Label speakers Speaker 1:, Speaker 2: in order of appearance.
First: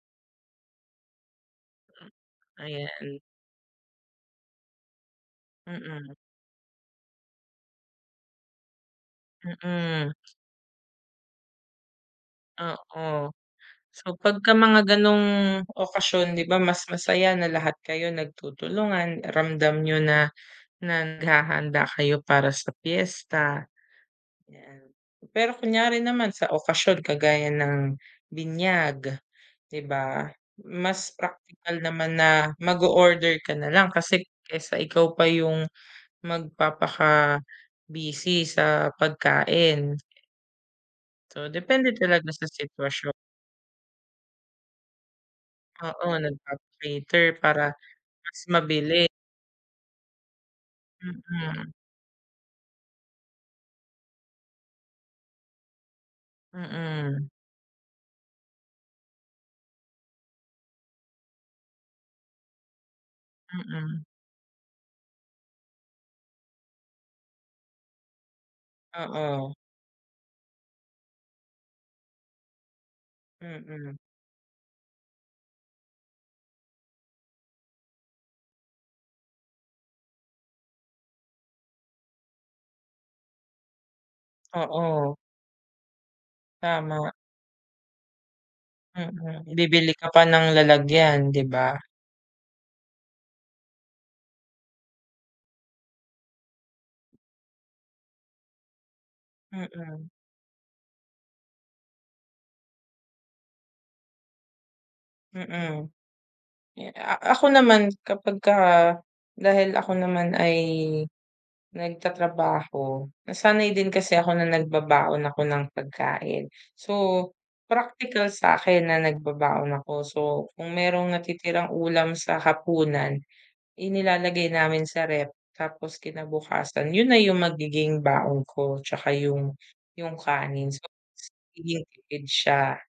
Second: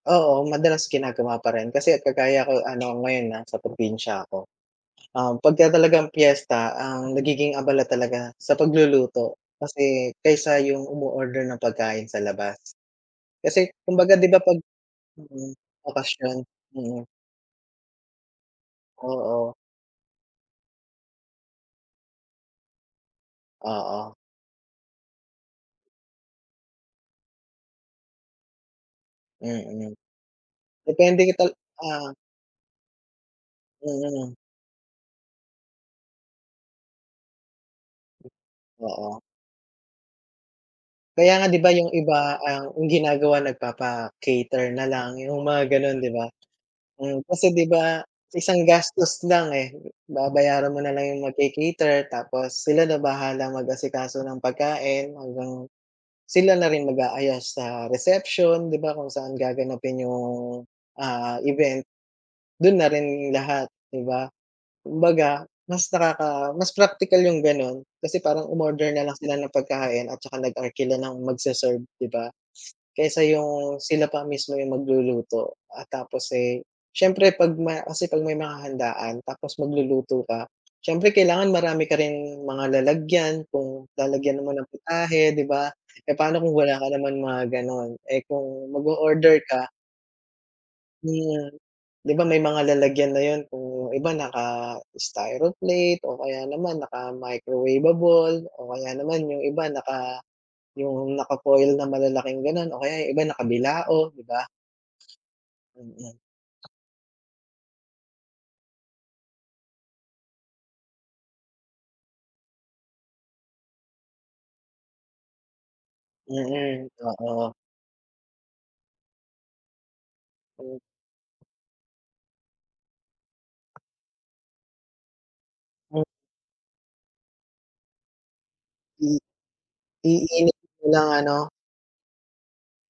Speaker 1: Oo, madalas ginagawa pa rin kasi kagaya ko ano,
Speaker 2: Ayan.
Speaker 1: ngayon nasa probinsya ako. Um, pagka talagang
Speaker 2: Mm.
Speaker 1: piyesta ang nagiging abala talaga sa pagluluto
Speaker 2: Mm.
Speaker 1: kasi kaysa yung umo-order ng pagkain sa labas.
Speaker 2: Oo.
Speaker 1: Kasi kumbaga,
Speaker 2: So,
Speaker 1: 'di ba,
Speaker 2: pagka
Speaker 1: 'pag
Speaker 2: mga gano'ng
Speaker 1: mm,
Speaker 2: okasyon
Speaker 1: okasyon,
Speaker 2: 'di ba, mas
Speaker 1: mm.
Speaker 2: masaya na lahat kayo nagtutulungan,
Speaker 1: Oo.
Speaker 2: ramdam niyo na na naghahanda kayo para sa piyesta,
Speaker 1: Oo.
Speaker 2: 'yan. Pero kunyari naman sa okasyon kagaya ng binyag, di
Speaker 1: Mm,
Speaker 2: ba? Mas
Speaker 1: depende kita
Speaker 2: praktikal
Speaker 1: ah.
Speaker 2: naman na mag-o-order ka nalang kasi
Speaker 1: Mm.
Speaker 2: kaysa ikaw pa yung magpapaka-busy sa
Speaker 1: Oo.
Speaker 2: pagkain.
Speaker 1: Kaya
Speaker 2: So,
Speaker 1: nga 'di ba, yung
Speaker 2: depende talaga
Speaker 1: iba
Speaker 2: sa
Speaker 1: ang yung
Speaker 2: sitwasyon.
Speaker 1: ginagawa nagpapa-cater na lang, yung mga gano'n,
Speaker 2: Oo,
Speaker 1: 'di ba? Mm.
Speaker 2: nagpapa-cater
Speaker 1: Kasi 'di
Speaker 2: para
Speaker 1: ba, sa
Speaker 2: mas
Speaker 1: isang
Speaker 2: mabilis.
Speaker 1: gastos lang, eh, babayaran mo nalang yung
Speaker 2: Mm.
Speaker 1: nagca-cater tapos sila na bahala mag-asikaso ng pagkain hanggang sila na rin
Speaker 2: Mm.
Speaker 1: mag-aayos sa reception, 'di ba, kung saan gaganapin yung, ah, event, dun na rin lahat,
Speaker 2: Mm.
Speaker 1: 'di ba? Kumbaga, mas nakaka mas praktikal yung gano'n kasi parang umorder na lang sila
Speaker 2: Oo.
Speaker 1: ng pagkain at saka nag-arkila ng magse-serve, 'di ba? Kaysa yung
Speaker 2: Mm.
Speaker 1: sila pa mismo yung magluluto at tapos, eh, siyempre, 'pag may kasi 'pag may mga handaan tapos magluluto ka, siyempre, kailangan marami ka rin mga lalagyan kung lalagyan mo ng
Speaker 2: Oo.
Speaker 1: putahe, 'di ba? Eh, paano kung wala ka
Speaker 2: Tama.
Speaker 1: naman mga gano'n, eh, kung mag-o-order
Speaker 2: Mm,
Speaker 1: ka
Speaker 2: bibili ka pa ng lalagyan, 'di
Speaker 1: Hmm,
Speaker 2: ba?
Speaker 1: 'di ba may mga lalagyan na yun kung iba, naka-styroplate o kaya naman naka-microwavable o kaya naman yung iba
Speaker 2: Mm.
Speaker 1: naka yung naka-foil na malalaking ganun o kaya yung iba nakabilao, 'di ba?
Speaker 2: Mm.
Speaker 1: Mm.
Speaker 2: Eh, a ako naman, kapagka dahil ako naman ay nagtatrabaho, nasanay din kasi ako na nagbabaon ako ng pagkain.
Speaker 1: Mm,
Speaker 2: So,
Speaker 1: oo.
Speaker 2: practical sa'kin na nagbabaon ako. So, kung merong natitirang ulam sa hapunan, inilalagay namin sa ref tapos
Speaker 1: Mm.
Speaker 2: kinabukasan, yun na yung magiging baon ko tsaka
Speaker 1: Mm.
Speaker 2: yung yung
Speaker 1: Iinit
Speaker 2: kanin.
Speaker 1: mo
Speaker 2: So,
Speaker 1: lang
Speaker 2: mas
Speaker 1: ano?
Speaker 2: magiging tipid siya.